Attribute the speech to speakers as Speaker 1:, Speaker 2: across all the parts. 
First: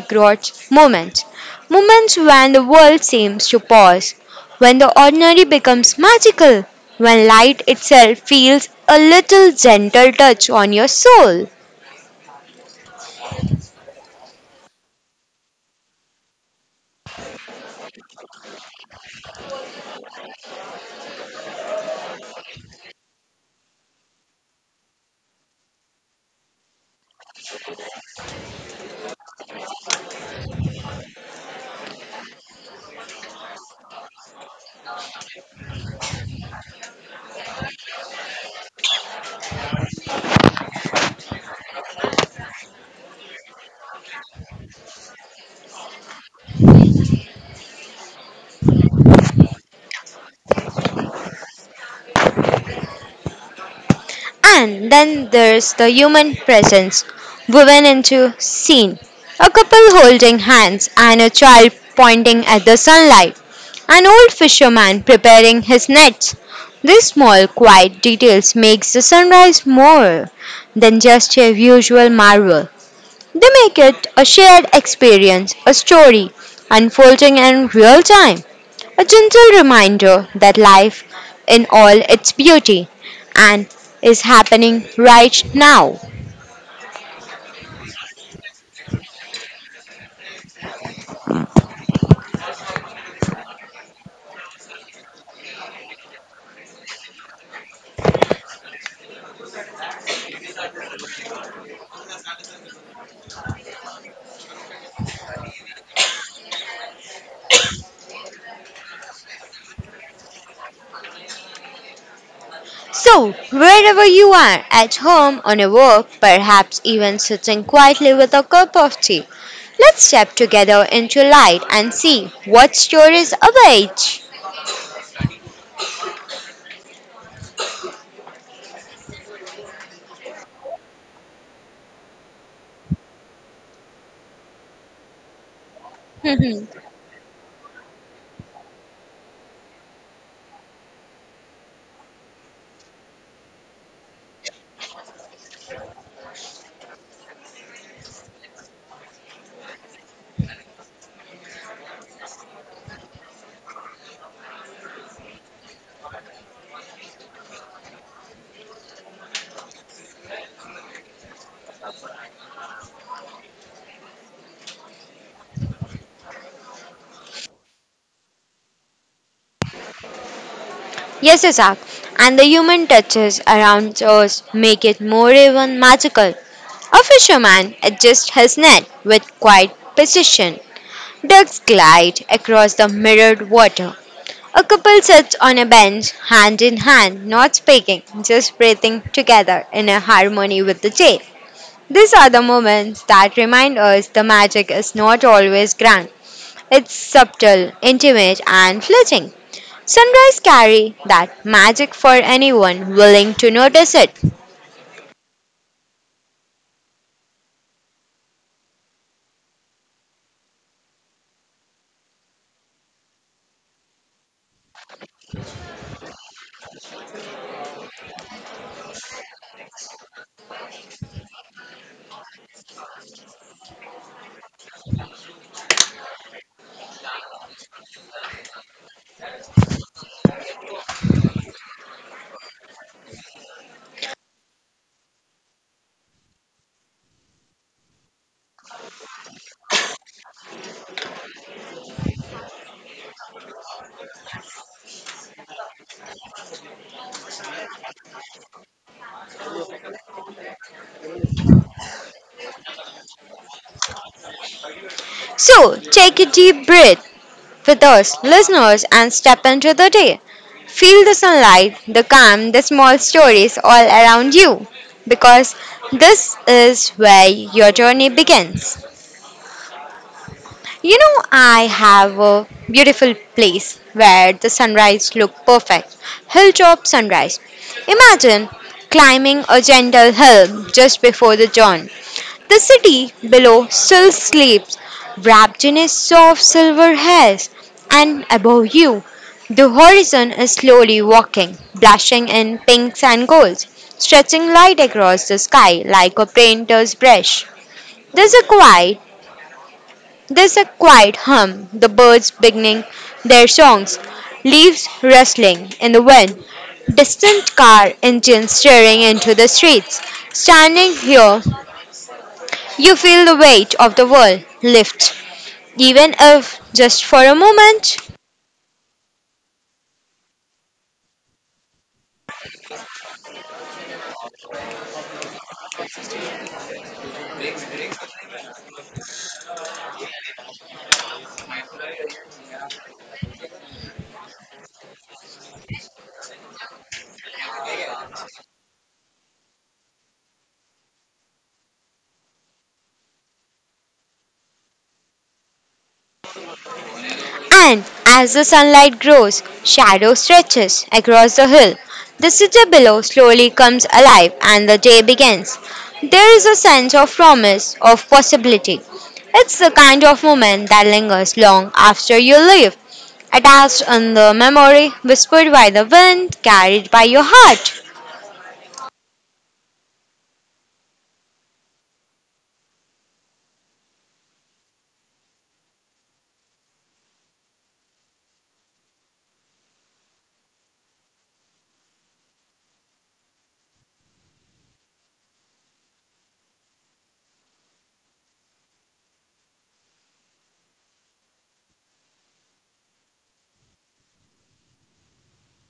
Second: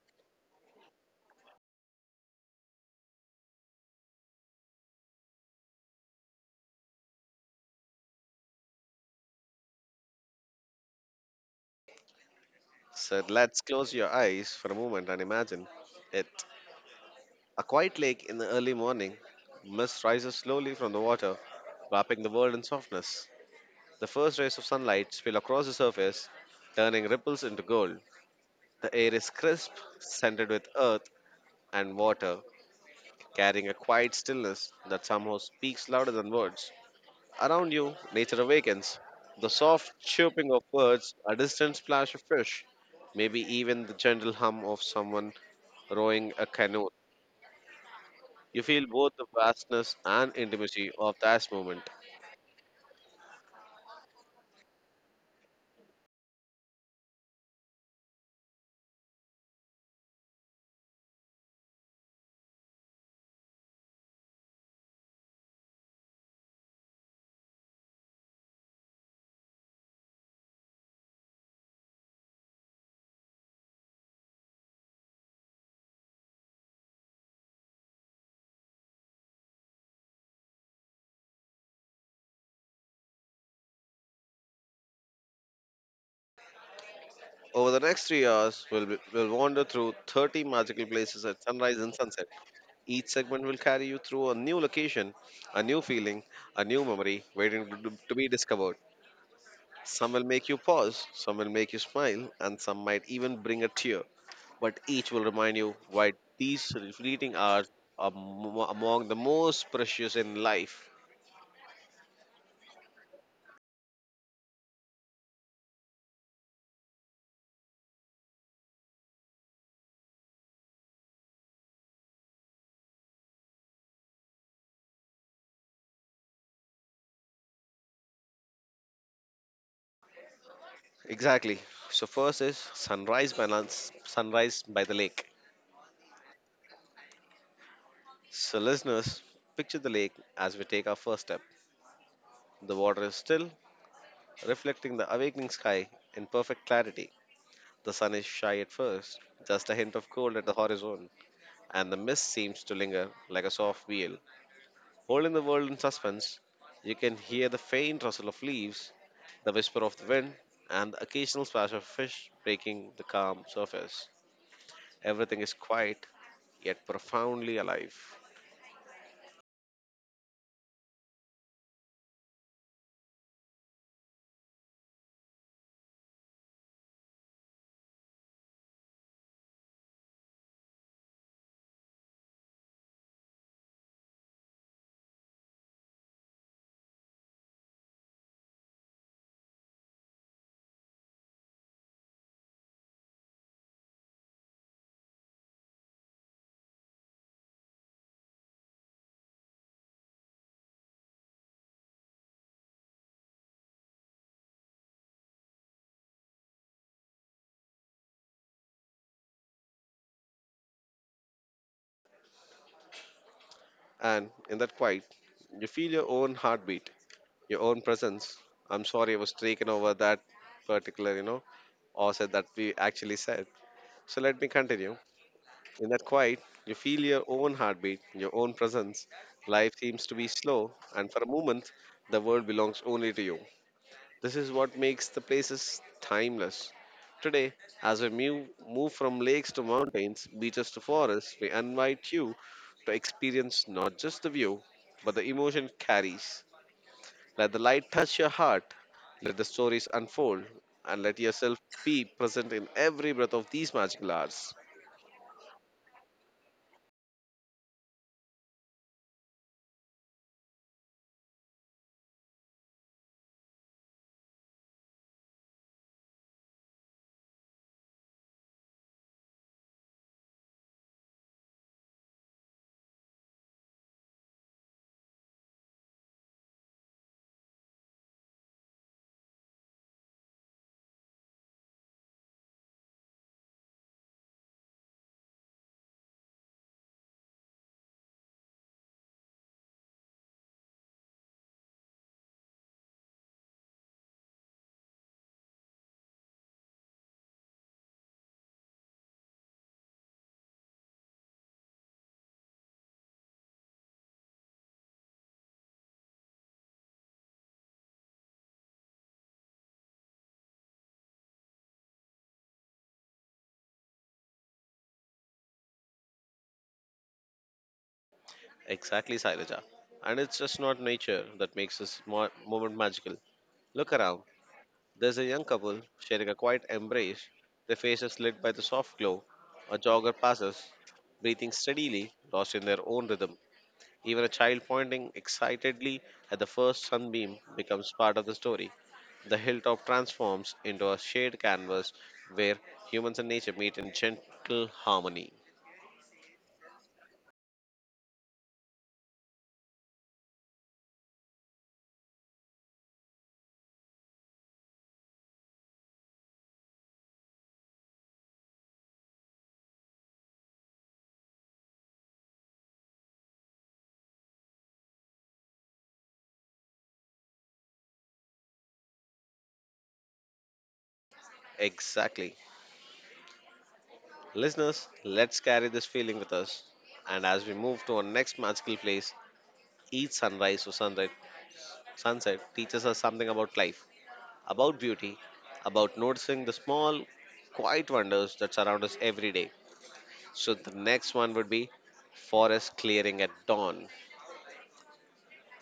Speaker 1: across moments. Moments when the world seems to pause, when the ordinary becomes magical, when light itself feels a little gentle touch on your soul.
Speaker 2: So let's close your eyes for a moment and imagine it. A quiet lake in the early morning. Mist rises slowly from the water, wrapping the world in softness. The first rays of sunlight spill across the surface, turning ripples into gold. The air is crisp, scented with earth and water, carrying a quiet stillness that somehow speaks louder than words. Around you, nature awakens. The soft chirping of birds, a distant splash of fish, maybe even the gentle hum of someone rowing a canoe. You feel both the vastness and intimacy of that moment.
Speaker 1: And then there's the human presence woven into scene. A couple holding hands and a child pointing at the sunlight. An old fisherman preparing his nets. These small quiet details makes the sunrise more than just a usual marvel. They make it a shared experience, a story unfolding in real time, a gentle reminder that life in all its beauty and is happening right now.
Speaker 2: Over the next 3 hours, we'll wander through 30 magical places at sunrise and sunset. Each segment will carry you through a new location, a new feeling, a new memory waiting to be discovered. Some will make you pause, some will make you smile, and some might even bring a tear, but each will remind you why these fleeting hours are among the most precious in life.
Speaker 1: So, wherever you are, at home, on a walk, perhaps even sitting quietly with a cup of tea, let's step together into light and see what stories await.
Speaker 2: Exactly. So first is sunrise by the lake. So listeners, picture the lake as we take our first step. The water is still, reflecting the awakening sky in perfect clarity. The sun is shy at first, just a hint of cold at the horizon, and the mist seems to linger like a soft veil. All in the world in suspense, you can hear the faint rustle of leaves, the whisper of the wind, and the occasional splash of fish breaking the calm surface. Everything is quiet, yet profoundly alive.
Speaker 1: Yes, Isaac, and the human touches around us make it more even magical. A fisherman adjusts his net with quiet precision. Ducks glide across the mirrored water. A couple sits on a bench, hand in hand, not speaking, just breathing together in a harmony with the day. These are the moments that remind us the magic is not always grand. It's subtle, intimate, and fleeting. Sunrise carry that magic for anyone willing to notice it.
Speaker 2: And in that quiet, you feel your own heartbeat, your own presence. I'm sorry I was taken over that particular, you know, or said that we actually said. So let me continue. In that quiet, you feel your own heartbeat, your own presence. Life seems to be slow, and for a moment, the world belongs only to you. This is what makes the places timeless. Today, as we move from lakes to mountains, beaches to forests, we invite you to experience not just the view, but the emotion it carries. Let the light touch your heart, let the stories unfold, and let yourself be present in every breath of these magical hours.
Speaker 1: So, take a deep breath with us, listeners, and step into the day. Feel the sunlight, the calm, the small stories all around you, because this is where your journey begins. You know, I have a beautiful place where the sunrise look perfect. Hilltop sunrise. Imagine climbing a gentle hill just before the dawn. The city below still sleeps, wrapped in a soft silver haze, and above you, the horizon is slowly walking, blushing in pinks and golds, stretching light across the sky like a painter's brush. There's a quiet there's a quiet hum, the birds beginning their songs, leaves rustling in the wind, distant car engines staring into the streets. Standing here, you feel the weight of the world lift, even if just for a moment.
Speaker 2: Exactly, Sairaja. And it's just not nature that makes this moment magical. Look around. There's a young couple sharing a quiet embrace, their faces lit by the soft glow. A jogger passes, breathing steadily, lost in their own rhythm. Even a child pointing excitedly at the first sunbeam becomes part of the story. The hilltop transforms into a shared canvas where humans and nature meet in gentle harmony.
Speaker 1: And as the sunlight grows, shadow stretches across the hill. The city below slowly comes alive and the day begins. There is a sense of promise, of possibility. It's the kind of moment that lingers long after you leave, attached in the memory, whispered by the wind, carried by your heart.
Speaker 2: Exactly. Listeners, let's carry this feeling with us. And as we move to our next magical place, each sunset teaches us something about life, about beauty, about noticing the small, quiet wonders that surround us every day. So the next one would be forest clearing at dawn.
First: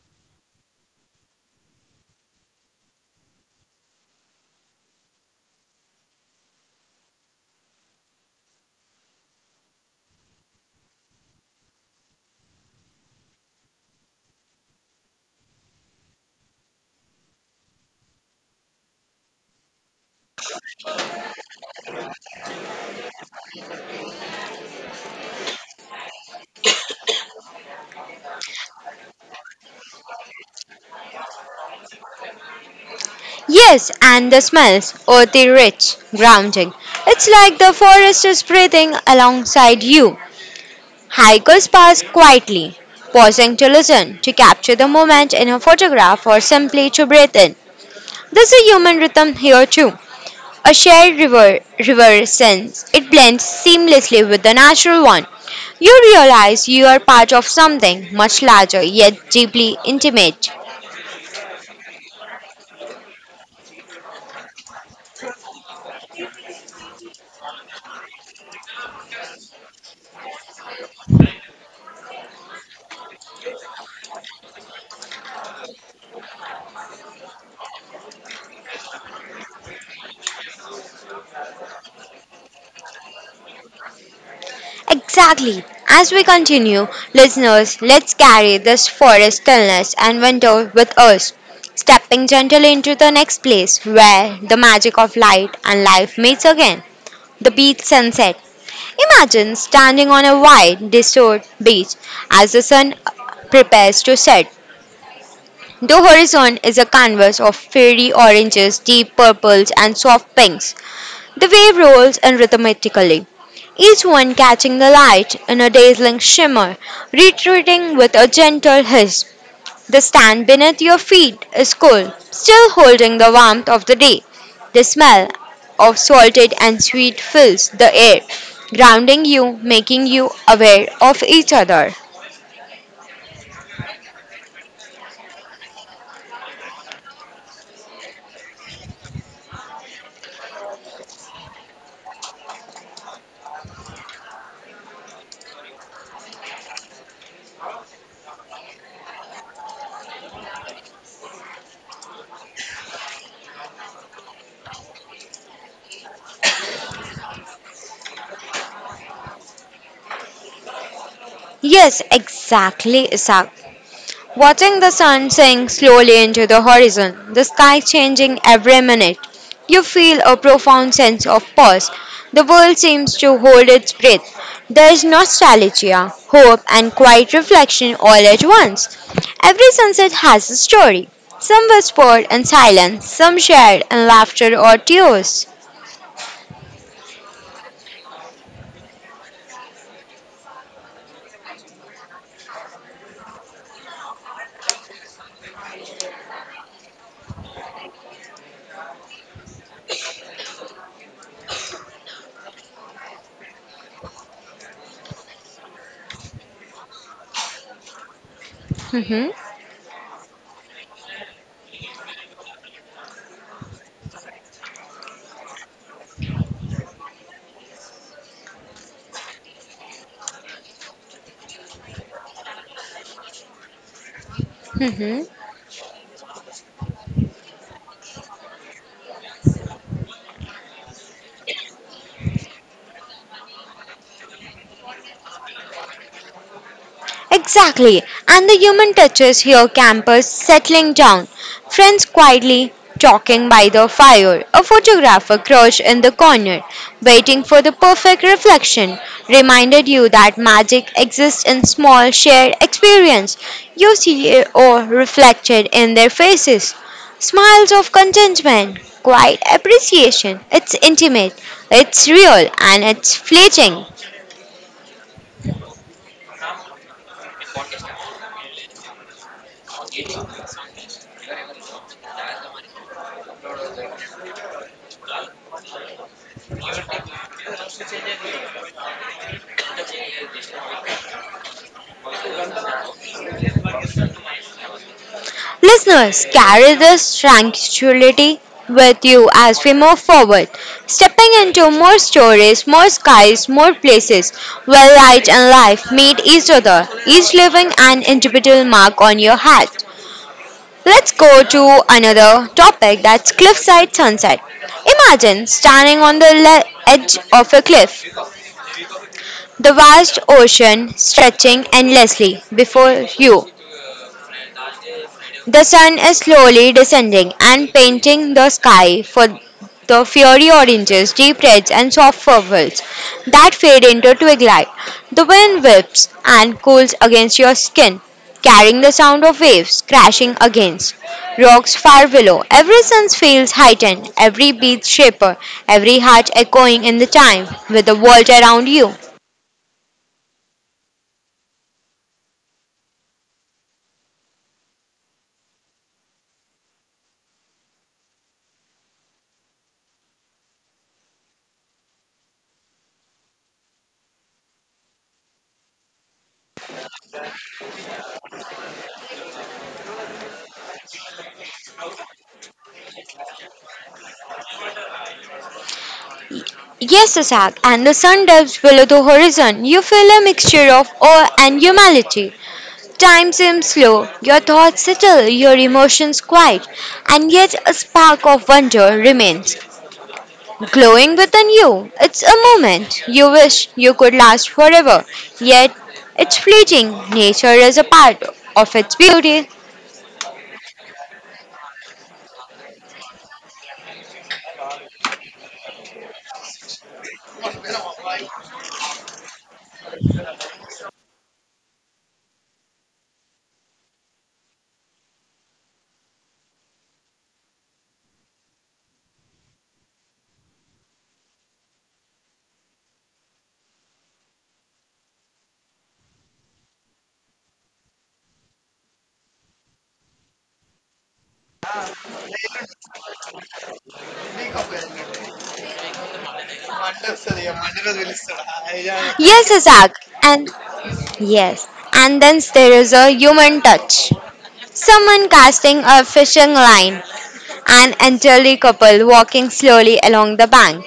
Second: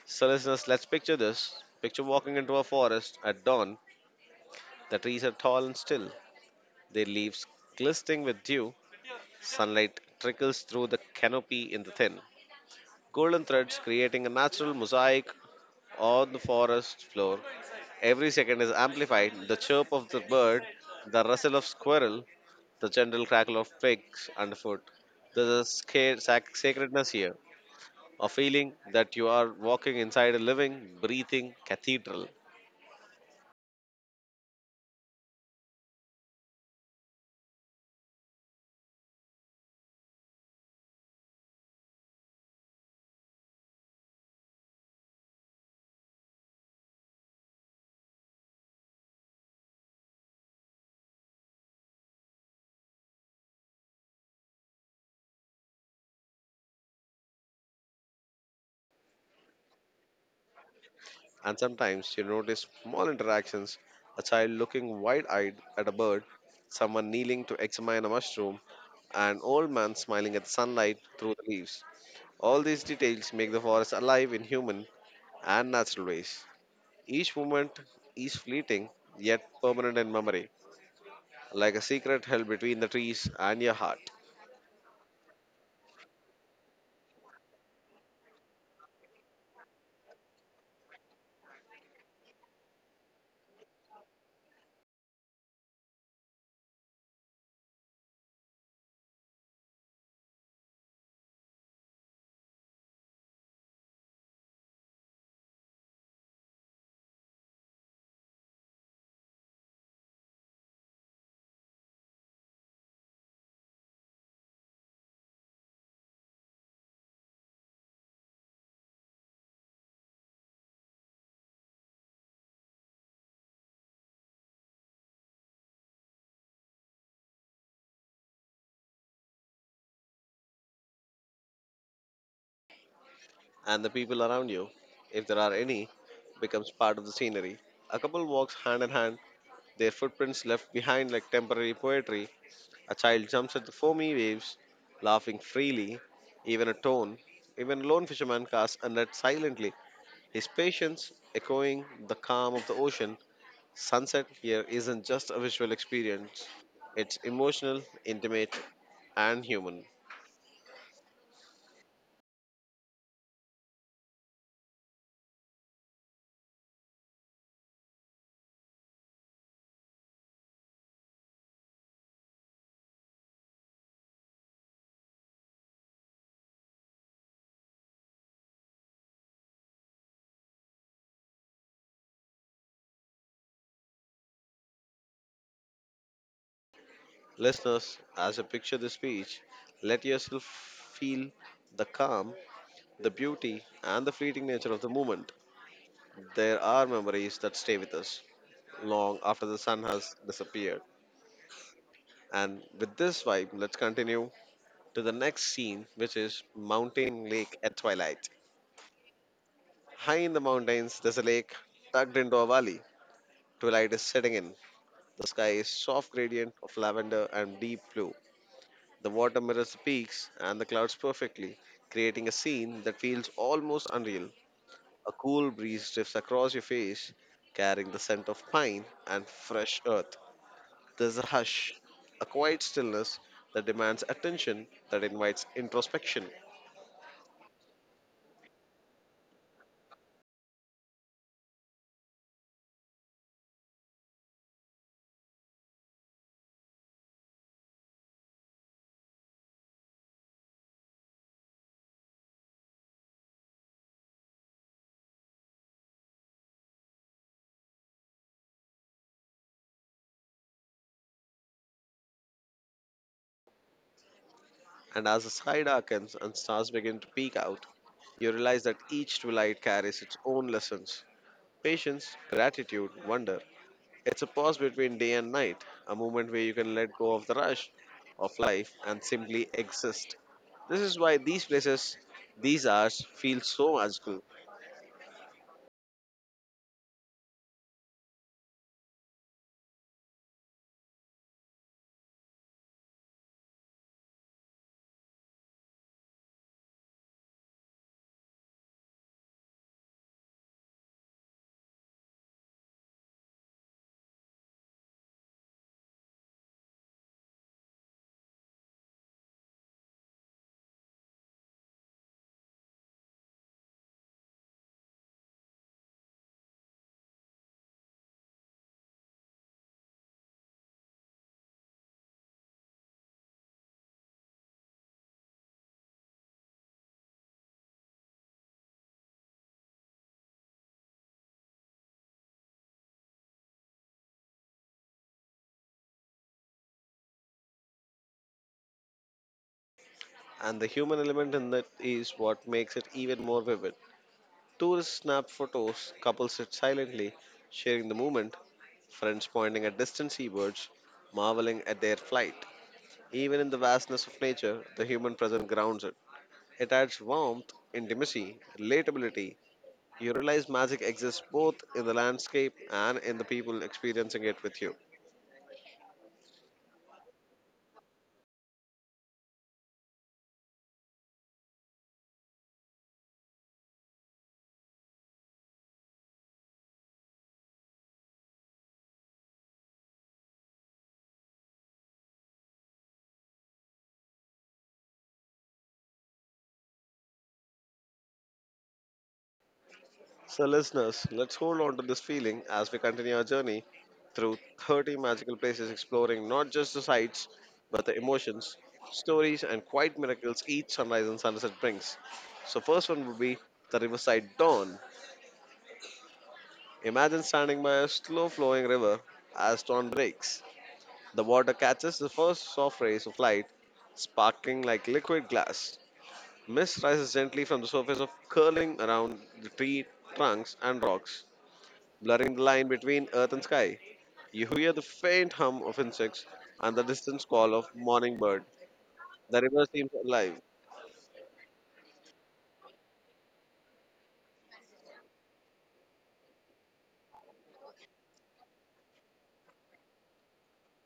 Speaker 2: So listeners, let's picture this. Picture walking into a forest at dawn. The trees are tall and still, their leaves glistening with dew. Sunlight trickles through the canopy in the thin golden threads creating a natural mosaic on the forest floor. Every second is amplified the chirp of the bird, the rustle of squirrel, the gentle crackle of twigs underfoot. There's a sacredness here, a feeling that you are walking inside a living, breathing cathedral.
Speaker 1: Yes, and the smells, earthy rich, grounding. It's like the forest is breathing alongside you. Hikers pass quietly, pausing to listen, to capture the moment in a photograph, or simply to breathe in. There's a human rhythm here too. A shared river sense. It blends seamlessly with the natural one. You realize you are part of something much larger yet deeply intimate.
Speaker 2: And sometimes you notice small interactions: a child looking wide eyed at a bird, someone kneeling to examine a mushroom, an old man smiling at sunlight through the leaves. All these details make the forest alive in human and natural ways. Each moment is fleeting, yet permanent in memory, like a secret held between the trees and your heart,
Speaker 1: Exactly. As we continue, listeners, let's carry this forest stillness and winter with us, stepping gently into the next place where the magic of light and life meets again the beach sunset. Imagine standing on a wide, deserted beach as the sun prepares to set, the horizon is a canvas of fiery oranges, deep purples, and soft pinks. The wave rolls in rhythmically, each one catching the light in a dazzling shimmer, retreating with a gentle hiss. The stand beneath your feet is cool, still holding the warmth of the day. The smell of salted and sweet fills the air, grounding you, making you aware of each other.
Speaker 2: and the people around you, if there are any, becomes part of the scenery. A couple walks hand in hand, their footprints left behind like temporary poetry. A child jumps at the foamy waves, laughing freely, even a tone. Even a lone fisherman casts a net silently, his patience echoing the calm of the ocean. Sunset here isn't just a visual experience, it's emotional, intimate, and human.
Speaker 1: Yes, exactly, Isak. Watching the sun sink slowly into the horizon, the sky changing every minute, you feel a profound sense of pause. The world seems to hold its breath. There is nostalgia, hope, and quiet reflection all at once. Every sunset has a story. Some whispered in silence, some shared in laughter or tears.
Speaker 2: Listeners, as you picture this beach, let yourself feel the calm, the beauty, and the fleeting nature of the moment. There are memories that stay with us long after the sun has disappeared. And with this vibe, let's continue to the next scene, which is Mountain Lake at twilight.
Speaker 1: Mhm,
Speaker 2: High in the mountains, there's a lake tucked into a valley. Twilight is setting in. The sky is soft gradient of lavender and deep blue. The water mirrors the peaks and the clouds perfectly, creating a scene that feels almost unreal. A
Speaker 1: mhm.
Speaker 2: cool breeze drifts across your face, carrying the scent of pine and fresh earth. There's a hush, a quiet stillness that demands attention, that invites introspection.
Speaker 1: Exactly. And the human touches your campers settling down, friends quietly talking by the fire, a photographer crouched in the corner, waiting for the perfect reflection, reminded you that magic exists in small shared experience. You see it all reflected in their faces. Smiles of contentment, quiet appreciation. It's intimate, it's real, and it's fleeting.
Speaker 2: And as the sky darkens and stars begin to peek out, you realize that each twilight carries its own lessons: patience, gratitude, wonder. It's a pause between day and night, a moment where you can let go of the rush of life and simply exist. This is why these places, these hours, feel so magical,
Speaker 1: Listeners, carry this tranquility with you as we move forward, stepping into more stories, more skies, more places where light and life meet each other, each leaving an individual mark on your heart. Let's go to another topic, that's cliffside sunset. Imagine standing on the edge of a cliff, the vast ocean stretching endlessly before you. The sun is slowly descending and painting the sky for the fiery oranges, deep reds, and soft purples that fade into twig light. The wind whips and cools against your skin, carrying the sound of waves crashing against rocks far below. Every sense feels heightened, every beat shaper, every heart echoing in the time with the world around you.
Speaker 2: and the human element in that is what makes it even more vivid. Tourists snap photos, couples sit silently, sharing the moment, friends pointing at distant seabirds, marveling at their flight. Even in the vastness of nature, the human presence grounds it. It adds warmth, intimacy, relatability. You realize magic exists both in the landscape and in the people experiencing it with you.
Speaker 1: Yes, Asak, and the sun dips below the horizon. You feel a mixture of awe and humility. Time seems slow, your thoughts settle, your emotions quiet, and yet a spark of wonder remains glowing within you. It's a moment you wish you could last forever, yet it's fleeting. Nature is a part of its beauty.
Speaker 2: So, listeners, let's hold on to this feeling as we continue our journey through 30 magical places, exploring not just the sights, but the emotions, stories, and quiet miracles each sunrise and sunset brings. So, first one would be the Riverside Dawn. Imagine standing by a slow flowing river as dawn breaks. The water catches the first soft rays of light, sparkling like liquid glass. Mist rises gently from the surface of curling around the tree trunks and rocks, blurring the line between earth and sky. You hear the faint hum of insects and the distant call of morning bird. The
Speaker 1: Yes,
Speaker 2: river seems
Speaker 1: Isaac,
Speaker 2: alive,
Speaker 1: and yes, and then there is a human touch. Someone casting a fishing line, an elderly couple walking slowly along the bank,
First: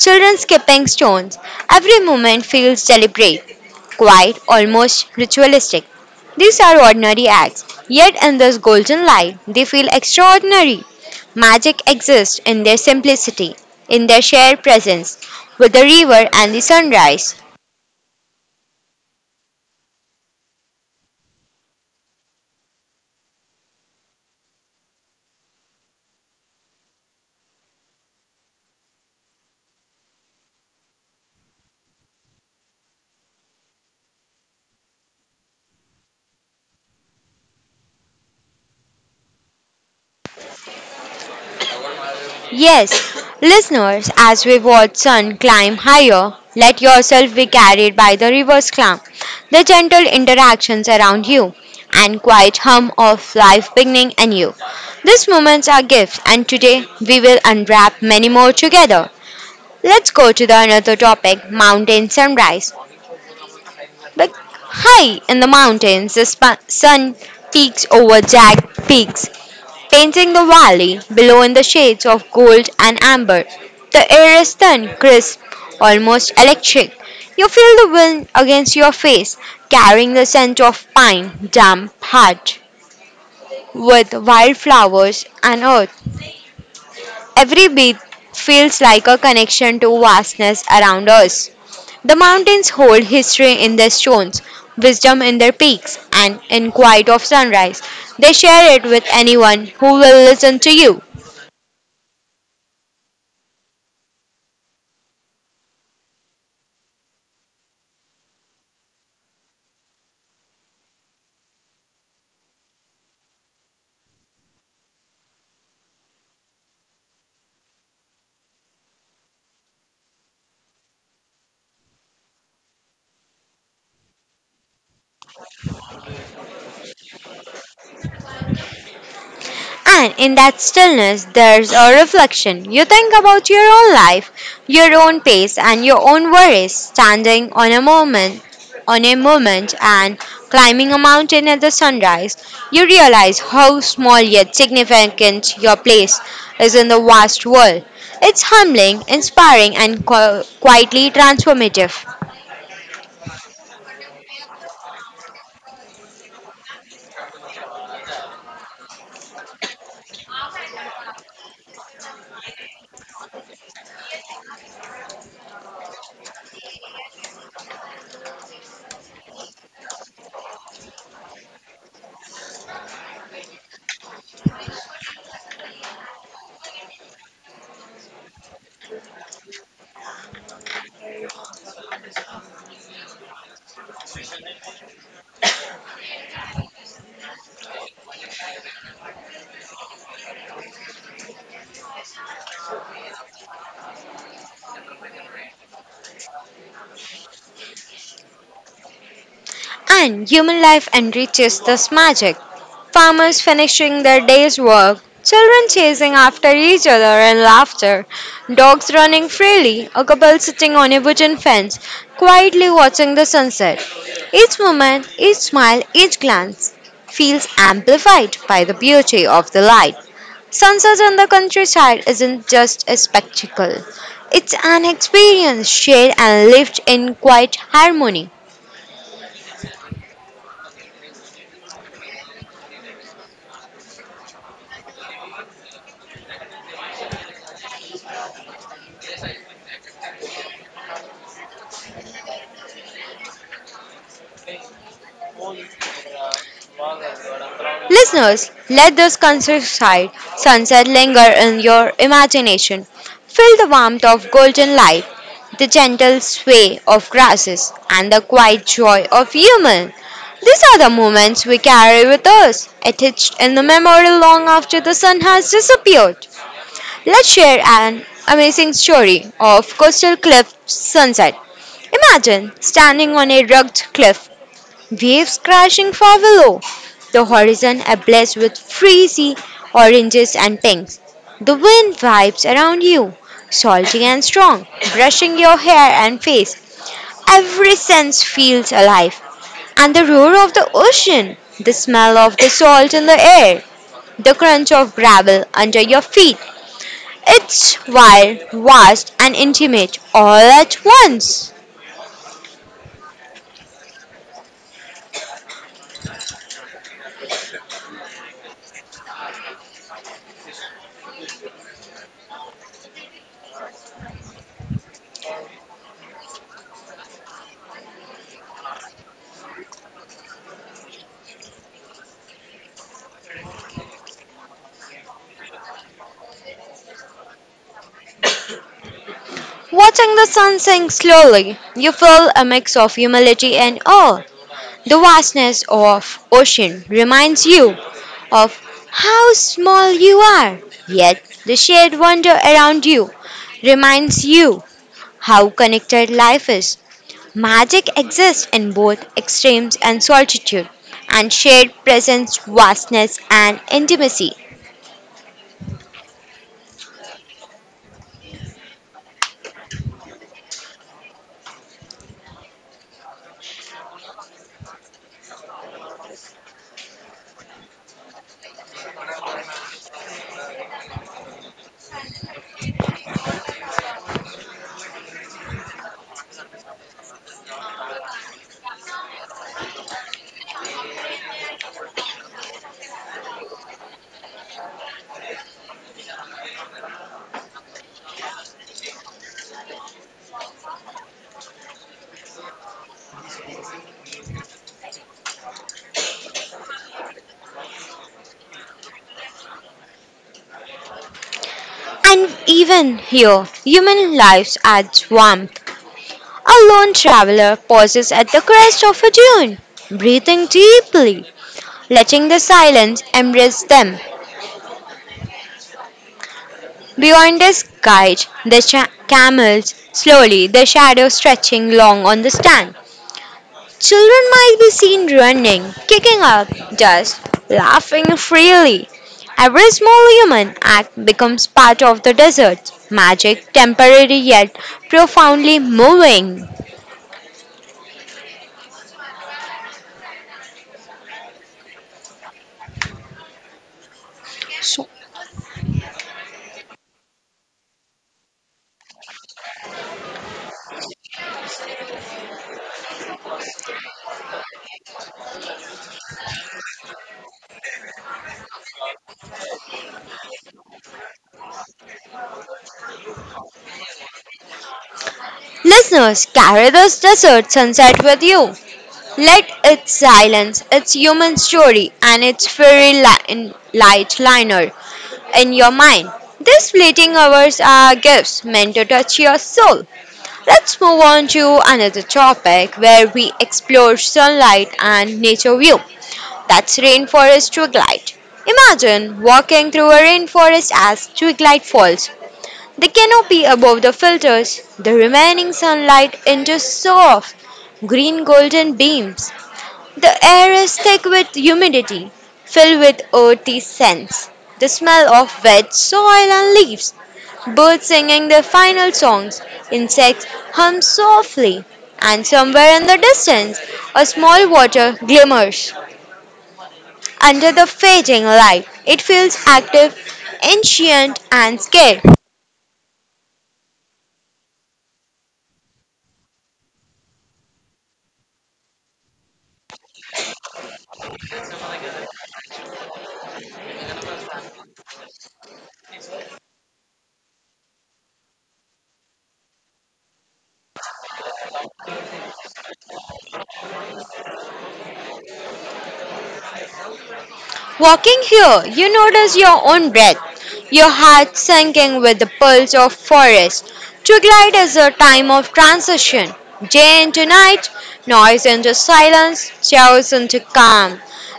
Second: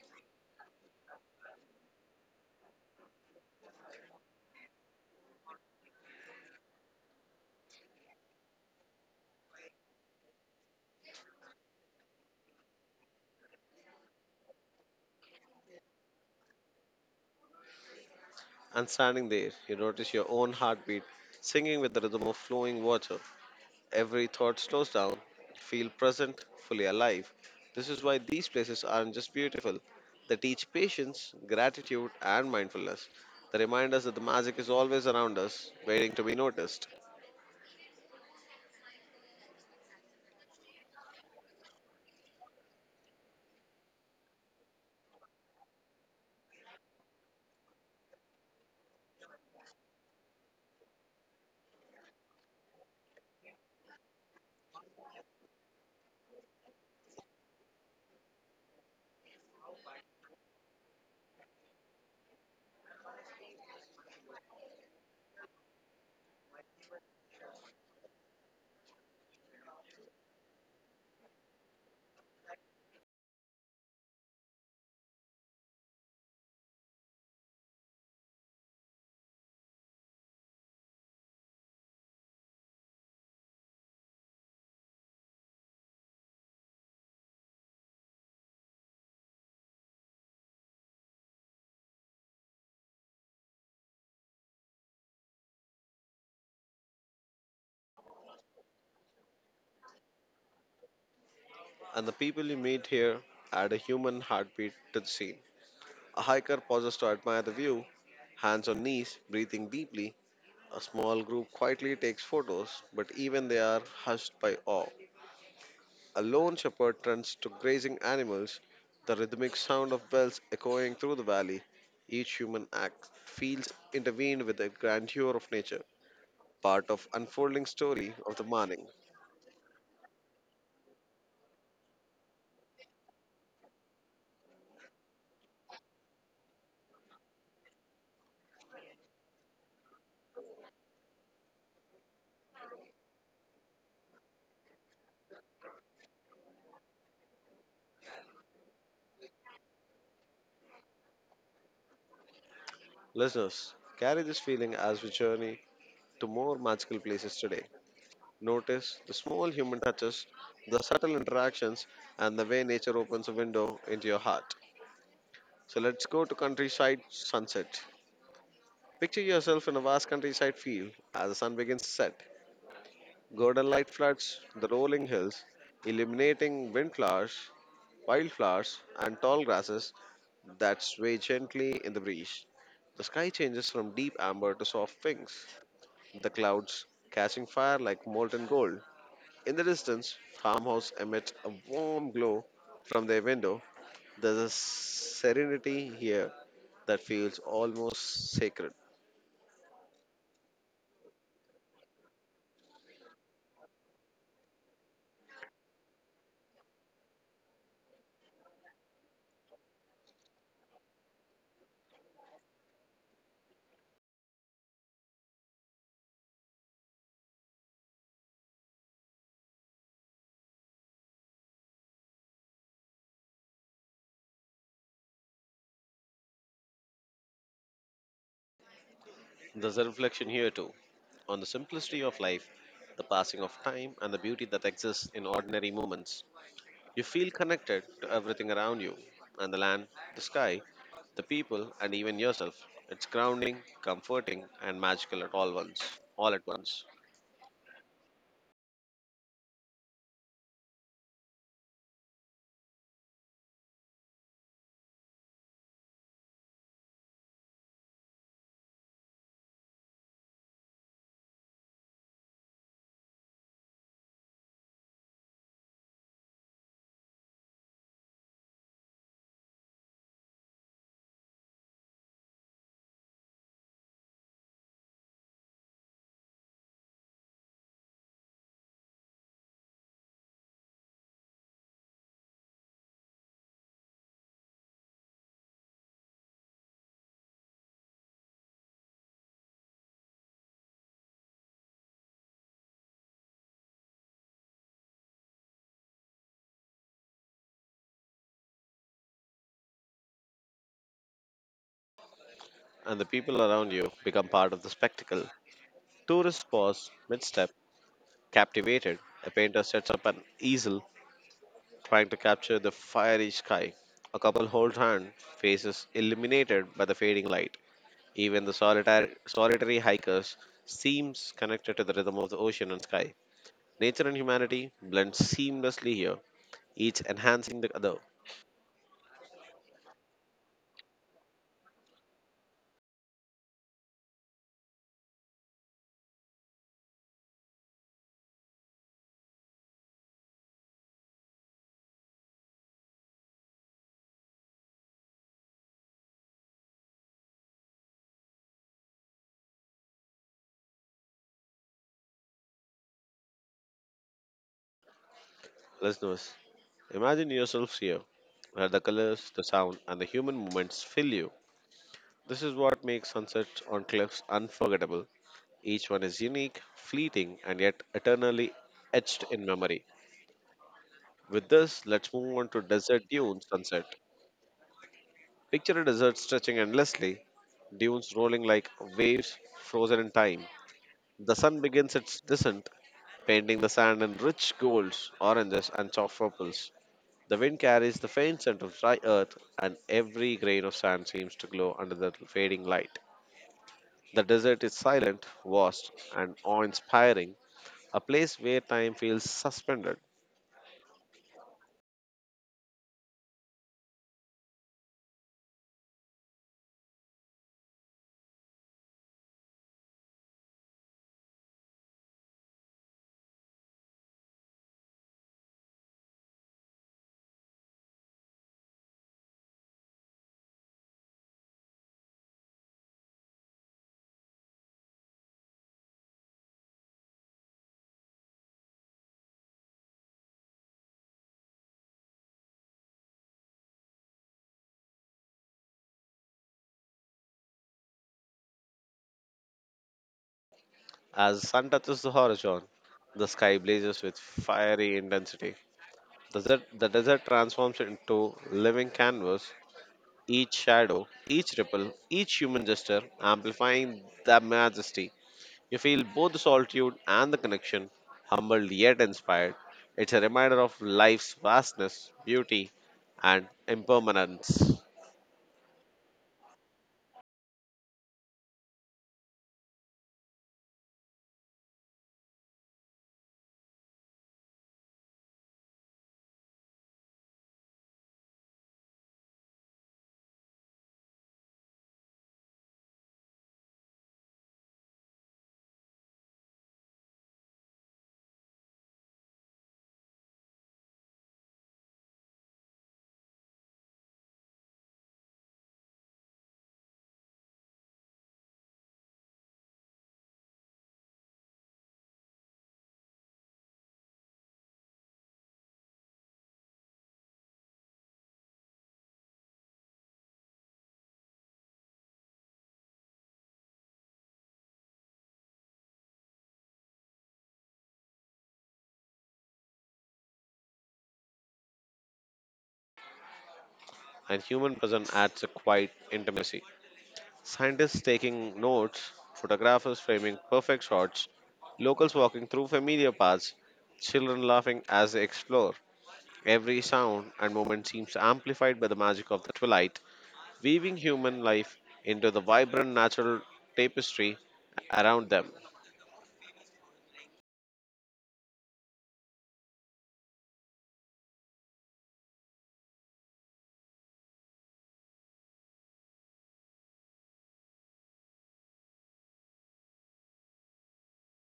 Speaker 1: children skipping stones. Every moment feels deliberate, quiet, almost ritualistic. These are ordinary acts, yet in this golden light, they feel extraordinary. Magic exists in their simplicity, in their shared presence with the river and the sunrise.
Speaker 2: and standing there, you notice your own heartbeat singing with the rhythm of flowing water. Every thought slows down, feel present, fully alive. This is why these places aren't just beautiful. They teach patience, gratitude, and mindfulness. They remind us that the magic is always around us, waiting to be noticed.
Speaker 1: Yes, listeners, as we watch sun climb higher, let yourself be carried by the river's calm, the gentle interactions around you, and quiet hum of life beginning anew. These moments are gifts, and today we will unwrap many more together. Let's go to the another topic, mountain sunrise. Like high in the mountains, the sun peeks over jagged peaks, painting the valley below in the shades of gold and amber. The air is thin, crisp, almost electric. You feel the wind against your face, carrying the scent of pine, damp, hot, with wildflowers and earth. Every beat feels like a connection to vastness around us. The mountains hold history in their stones, wisdom in their peaks, and in quiet of sunrise. They share it with anyone who will listen to you.
Speaker 2: And the people you meet here add a human heartbeat to the scene. A hiker pauses to admire the view, hands on knees, breathing deeply. A small group quietly takes photos, but even they are hushed by awe. A lone shepherd turns to grazing animals, the rhythmic sound of bells echoing through the valley. Each human act feels intervened with the grandeur of nature, part of unfolding story of the morning.
Speaker 1: And in that stillness, there's a reflection. You think about your own life, your own pace, and your own worries, standing on a moment, and climbing a mountain at the sunrise. You realize how small yet significant your place is in the vast world. It's humbling, inspiring, and quietly transformative.
Speaker 2: Listeners, carry this feeling as we journey to more magical places today. Notice the small human touches, the subtle interactions, and the way nature opens a window into your heart. So let's go to countryside sunset. Picture yourself in a vast countryside field as the sun begins to set. Golden light floods the rolling hills, illuminating wildflowers, and tall grasses that sway gently in the breeze. The sky changes from deep amber to soft pinks, the clouds catching fire like molten gold. In the distance, farmhouse emits a warm glow from their window. There's a serenity here that feels almost sacred.
Speaker 1: And human life enriches this magic. Farmers finishing their day's work, children chasing after each other and laughter, dogs running freely, a couple sitting on a wooden fence, quietly watching the sunset. Each moment, each smile, each glance feels amplified by the beauty of the light. Sunset on the countryside isn't just a spectacle. It's an experience shared and lived in quiet harmony.
Speaker 2: There's a reflection here too on the simplicity of life, the passing of time, and the beauty that exists in ordinary moments. You feel connected to everything around you and the land, the sky, the people, and even yourself. It's grounding, comforting, and magical all at once.
Speaker 1: Listeners, let this countryside sunset linger in your imagination. Feel the warmth of golden light, the gentle sway of grasses, and the quiet joy of human. These are the moments we carry with us, etched in the memory long after the sun has disappeared. Let's share an amazing story of coastal cliff sunset. Imagine standing on a rugged cliff, waves crashing far below, the horizon ablaze with frizzy oranges and pinks. The wind vibes around you, salty and strong, brushing your hair and face. Every sense feels alive. And the roar of the ocean, the smell of the salt in the air, the crunch of gravel under your feet. It's wild, vast, and intimate all at once.
Speaker 2: And the people around you become part of the spectacle. Tourists pause mid-step, captivated. A painter sets up an easel trying to capture the fiery sky. A couple hold hand, faces illuminated by the fading light. Even the solitary hikers seems connected to the rhythm of the ocean and sky. Nature and humanity blend seamlessly here, each enhancing the other.
Speaker 1: Watching the sun sink slowly, you feel a mix of humility and awe. The vastness of ocean reminds you of how small you are, yet the shared wonder around you reminds you how connected life is. Magic exists in both extremes and solitude, and shared presence, vastness, and intimacy.
Speaker 2: Listeners, imagine yourselves here, where the colors, the sound, and the human movements fill you. This is what makes sunsets on cliffs unforgettable. Each one is unique, fleeting, and yet eternally etched in memory. With this, let's move on to desert dunes sunset. Picture a desert stretching endlessly, dunes rolling like waves frozen in time. The sun begins its descent, painting the sand in rich golds, oranges, and soft purples. The wind carries the faint scent of dry earth, and every grain of sand seems to glow under the fading light. The desert is silent, vast, and awe inspiring, a place where time feels suspended.
Speaker 1: And even here, human lives adds warmth. A lone traveler pauses at the crest of a dune, breathing deeply, letting the silence embrace them. Beyond his guide, the camels, slowly, their shadows stretching long on the stand. Children might be seen running, kicking up dust, laughing freely. Every small human act becomes part of the desert's magic, temporary yet profoundly moving.
Speaker 2: As sun touches the horizon, the sky blazes with fiery intensity. The desert transforms into living canvas, each shadow, each ripple, each human gesture amplifying the majesty. You feel both the solitude and the connection, humbled yet inspired. It's a reminder of life's vastness, beauty, and impermanence.
Speaker 1: Listeners, carry this desert sunset with you. Let its silence, its human story, and its fairy light liner in your mind. These fleeting hours are gifts meant to touch your soul. Let's move on to another topic where we explore sunlight and nature view. That's rainforest twilight. Imagine walking through a rainforest as twilight falls, the canopy above the filters the remaining sunlight into soft green golden beams. The air is thick with humidity, filled with earthy scents, the smell of wet soil and leaves, birds singing their final songs, insects hum softly, and somewhere in the distance, a small water glimmers. Under the fading light, it feels active, ancient, and scared.
Speaker 2: And human presence adds a quiet intimacy. Scientists taking notes, photographers framing perfect shots, locals walking through familiar paths, children laughing as they explore. Every sound and moment seems amplified by the magic of the twilight, weaving human life into the vibrant natural tapestry around them.
Speaker 1: Walking here, you notice your own breath, your heart sinking with the pulse of forest. To glide is a time of transition, day into night, noise into silence, chaos into calm.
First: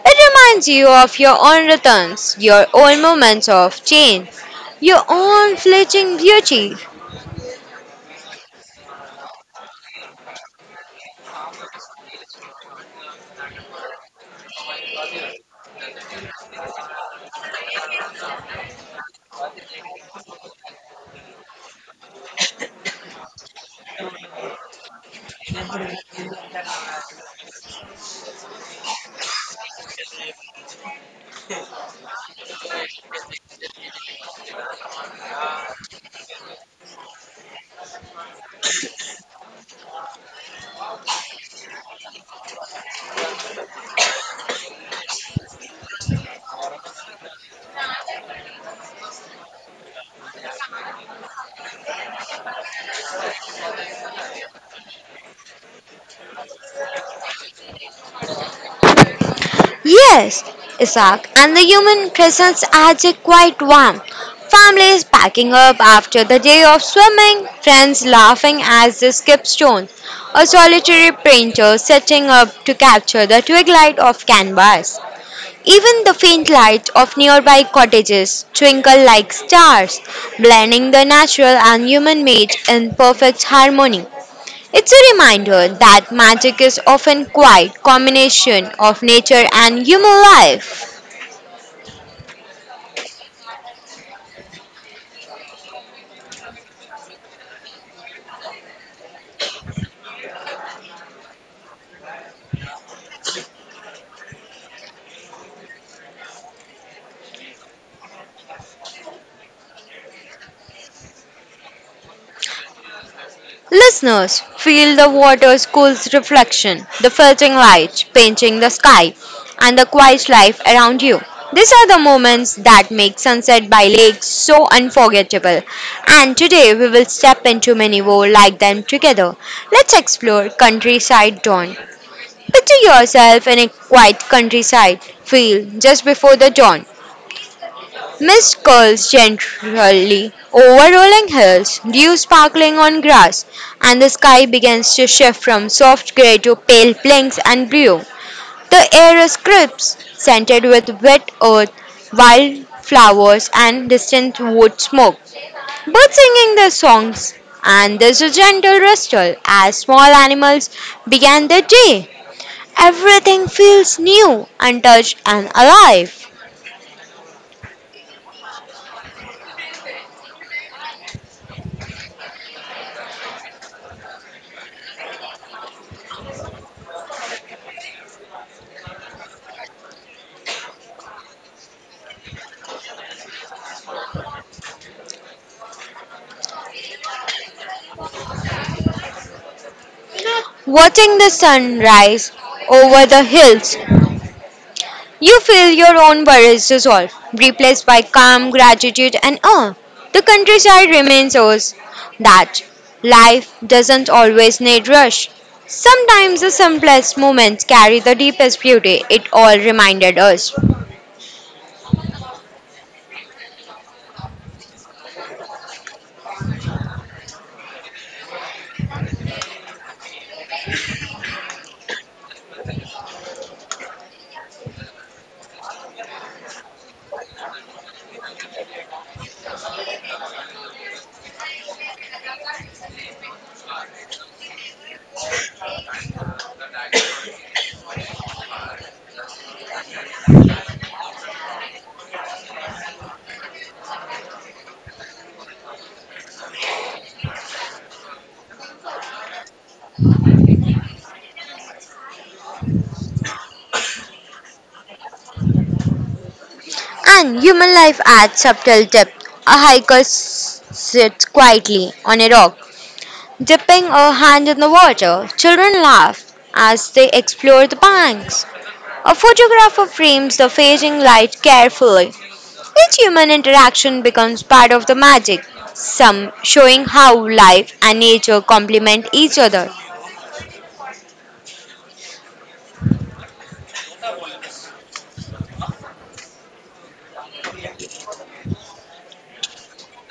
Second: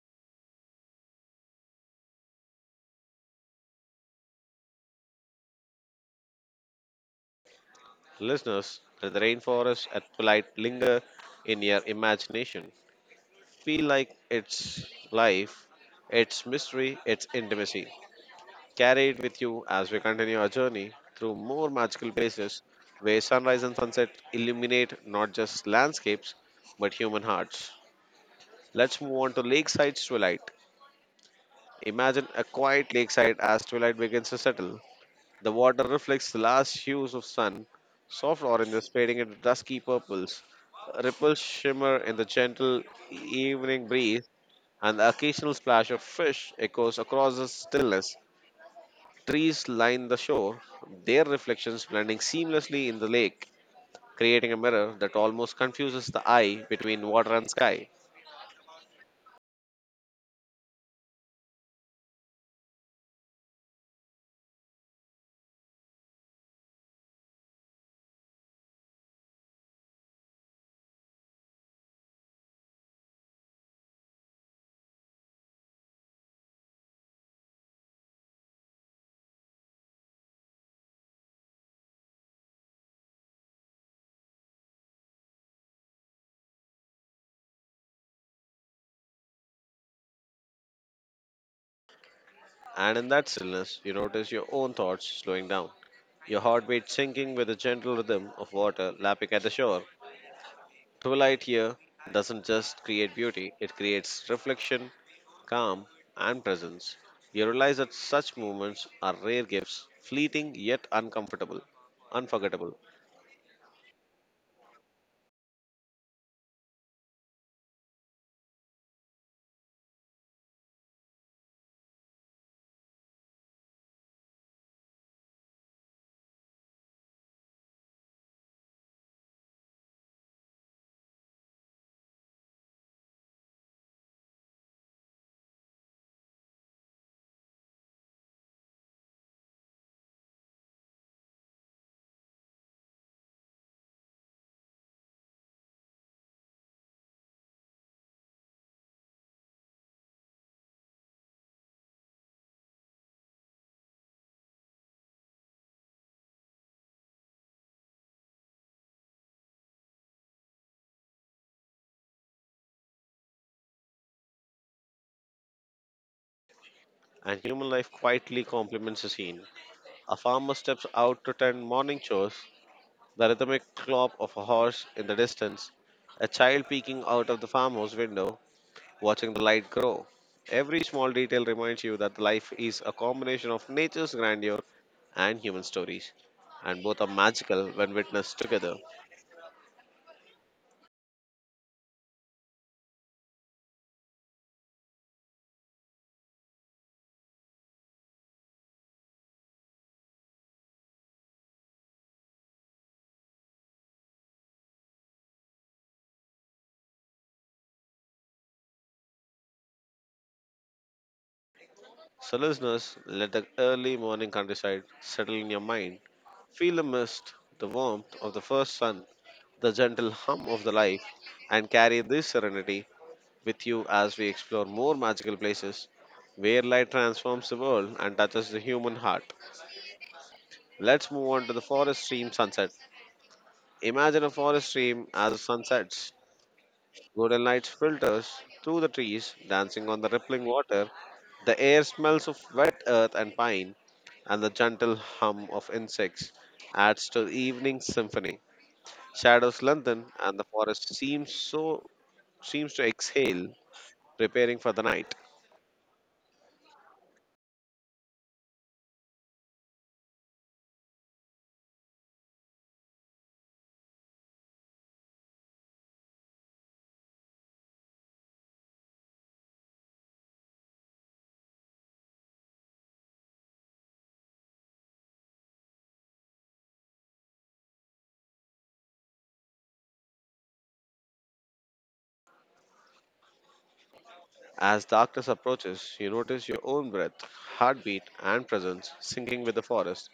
Speaker 1: It reminds you of your own returns, your own moments of change, your own fleeting beauty.
Speaker 2: Listeners, let the rainforest at twilight linger in your imagination. Feel like it's life, its mystery, its intimacy. Carry it with you as we continue our journey through more magical places where sunrise and sunset illuminate not just landscapes but human hearts. Let's move on to lakeside's twilight. Imagine a quiet lakeside as twilight begins to settle. The water reflects the last hues of sun, soft oranges fading into dusky purples. Ripples shimmer in the gentle evening breeze, and the occasional splash of fish echoes across the stillness. Trees line the shore, their reflections blending seamlessly in the lake, creating a mirror that almost confuses the eye between water and sky.
Speaker 1: Yes, Isaac, and the human presence adds a quiet warmth. Families packing up after the day of swimming, friends laughing as they skip stones, a solitary painter setting up to capture the twilight of canvas. Even the faint light of nearby cottages twinkle like stars, blending the natural and human made in perfect harmony. It's a reminder that magic is often quite combination of nature and human life.
Speaker 2: And in that stillness, you notice your own thoughts slowing down, your heartbeat sinking with the gentle rhythm of water lapping at the shore. Twilight here doesn't just create beauty, it creates reflection, calm, and presence. You realize that such moments are rare gifts, fleeting yet uncomfortable, unforgettable.
Speaker 1: Listeners, feel the water's cool reflection, the filtering lights painting the sky, and the quiet life around you. These are the moments that make sunset by lakes so unforgettable. And today we will step into many more like them together. Let's explore countryside dawn. Picture yourself in a quiet countryside field just before the dawn. Mist curls gently over rolling hills, dew sparkling on grass, and the sky begins to shift from soft grey to pale pinks and blue. The air is crisp, scented with wet earth, wild flowers, and distant wood smoke. Birds singing their songs, and there's a gentle rustle as small animals began their day. Everything feels new, untouched, and alive.
Speaker 2: And human life quietly complements the scene. A farmer steps out to tend morning chores, the rhythmic clop of a horse in the distance, a child peeking out of the farmhouse window, watching the light grow. Every small detail reminds you that life is a combination of nature's grandeur and human stories, and both are magical when witnessed together.
Speaker 1: Watching the sun rise over the hills, you feel your own worries dissolve, replaced by calm, gratitude, and awe. The countryside reminds us that life doesn't always need rush. Sometimes the simplest moments carry the deepest beauty, it all reminded us.
Speaker 2: So, listeners, let the early morning countryside settle in your mind. Feel the mist, the warmth of the first sun, the gentle hum of the life, and carry this serenity with you as we explore more magical places where light transforms the world and touches the human heart. Let's move on to the forest stream sunset. Imagine a forest stream as it sunsets. Golden light filters through the trees, dancing on the rippling water. The air smells of wet earth and pine, and the gentle hum of insects adds to the evening symphony. Shadows lengthen, and the forest seems to exhale, preparing for the night.
Speaker 1: And human life adds subtle depth. A hiker sits quietly on a rock, dipping a hand in the water. Children laugh as they explore the banks. A photographer frames the fading light carefully. Each human interaction becomes part of the magic, some showing how life and nature complement each other.
Speaker 2: As darkness approaches, you notice your own breath, heartbeat, and presence syncing with the forest.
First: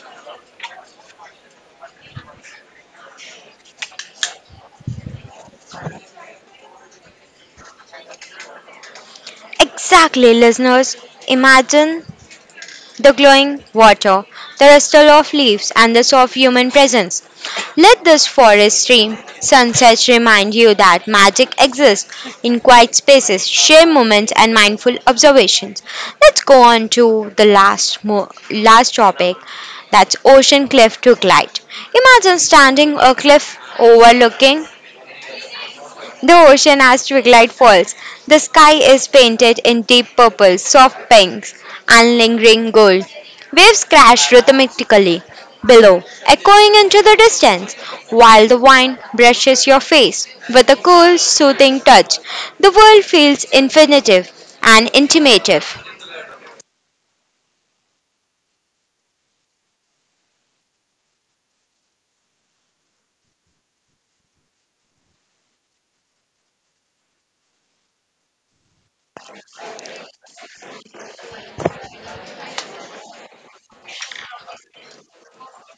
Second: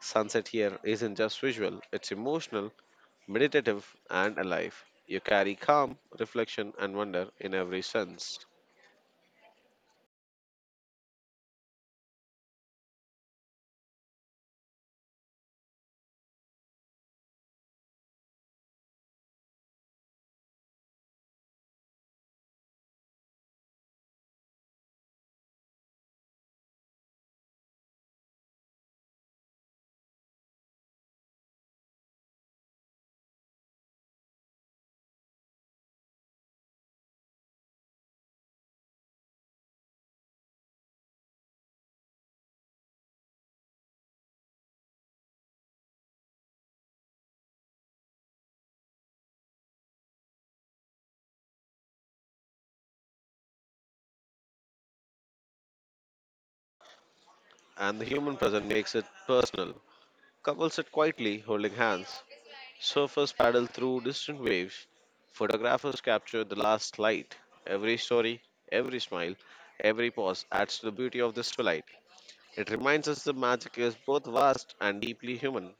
Speaker 2: Sunset here isn't just visual, it's emotional, meditative, and alive. You carry calm, reflection, and wonder in every sense.
Speaker 1: Exactly, listeners. Imagine the glowing water, the rustle of leaves, and the soft human presence. Let this forest stream sunsets remind you that magic exists in quiet spaces, share moments, and mindful observations. Let's go on to the last last topic. That's ocean cliff to glide. Imagine standing a cliff overlooking the ocean has twilight falls. The sky is painted in deep purple, soft pinks, and lingering gold. Waves crash rhythmically below, echoing into the distance, while the wind brushes your face with a cool, soothing touch. The world feels infinitive and intimative.
Speaker 2: And the human present makes it personal. Couples sit quietly, holding hands. Surfers paddle through distant waves. Photographers capture the last light. Every story, every smile, every pause adds to the beauty of this twilight. It reminds us the magic is both vast and deeply human.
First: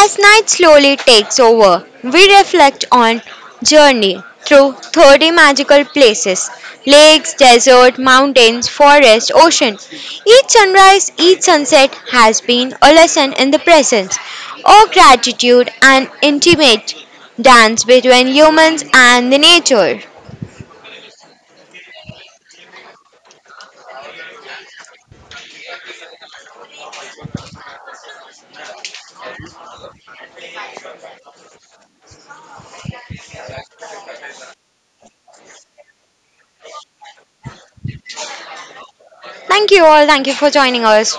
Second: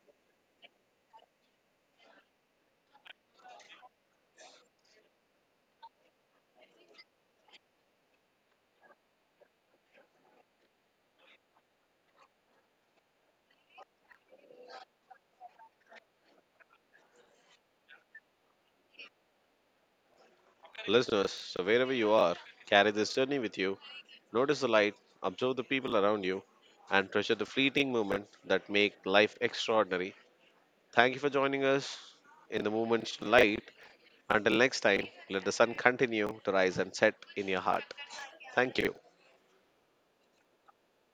Speaker 1: As night slowly takes over, we reflect on journey through 30 magical places, lakes, desert, mountains, forest, ocean. Each sunrise, each sunset has been a lesson in the presence or gratitude and intimate dance between humans and the nature.
Speaker 2: Listeners, so wherever you are, carry this journey with you. Notice the light, observe the people around you, and treasure the fleeting moments that make life extraordinary. Thank you for joining us in the moment's light. Until next time, let the sun continue to rise and set in your heart. Thank you.
Speaker 1: Thank you all. Thank you for joining us.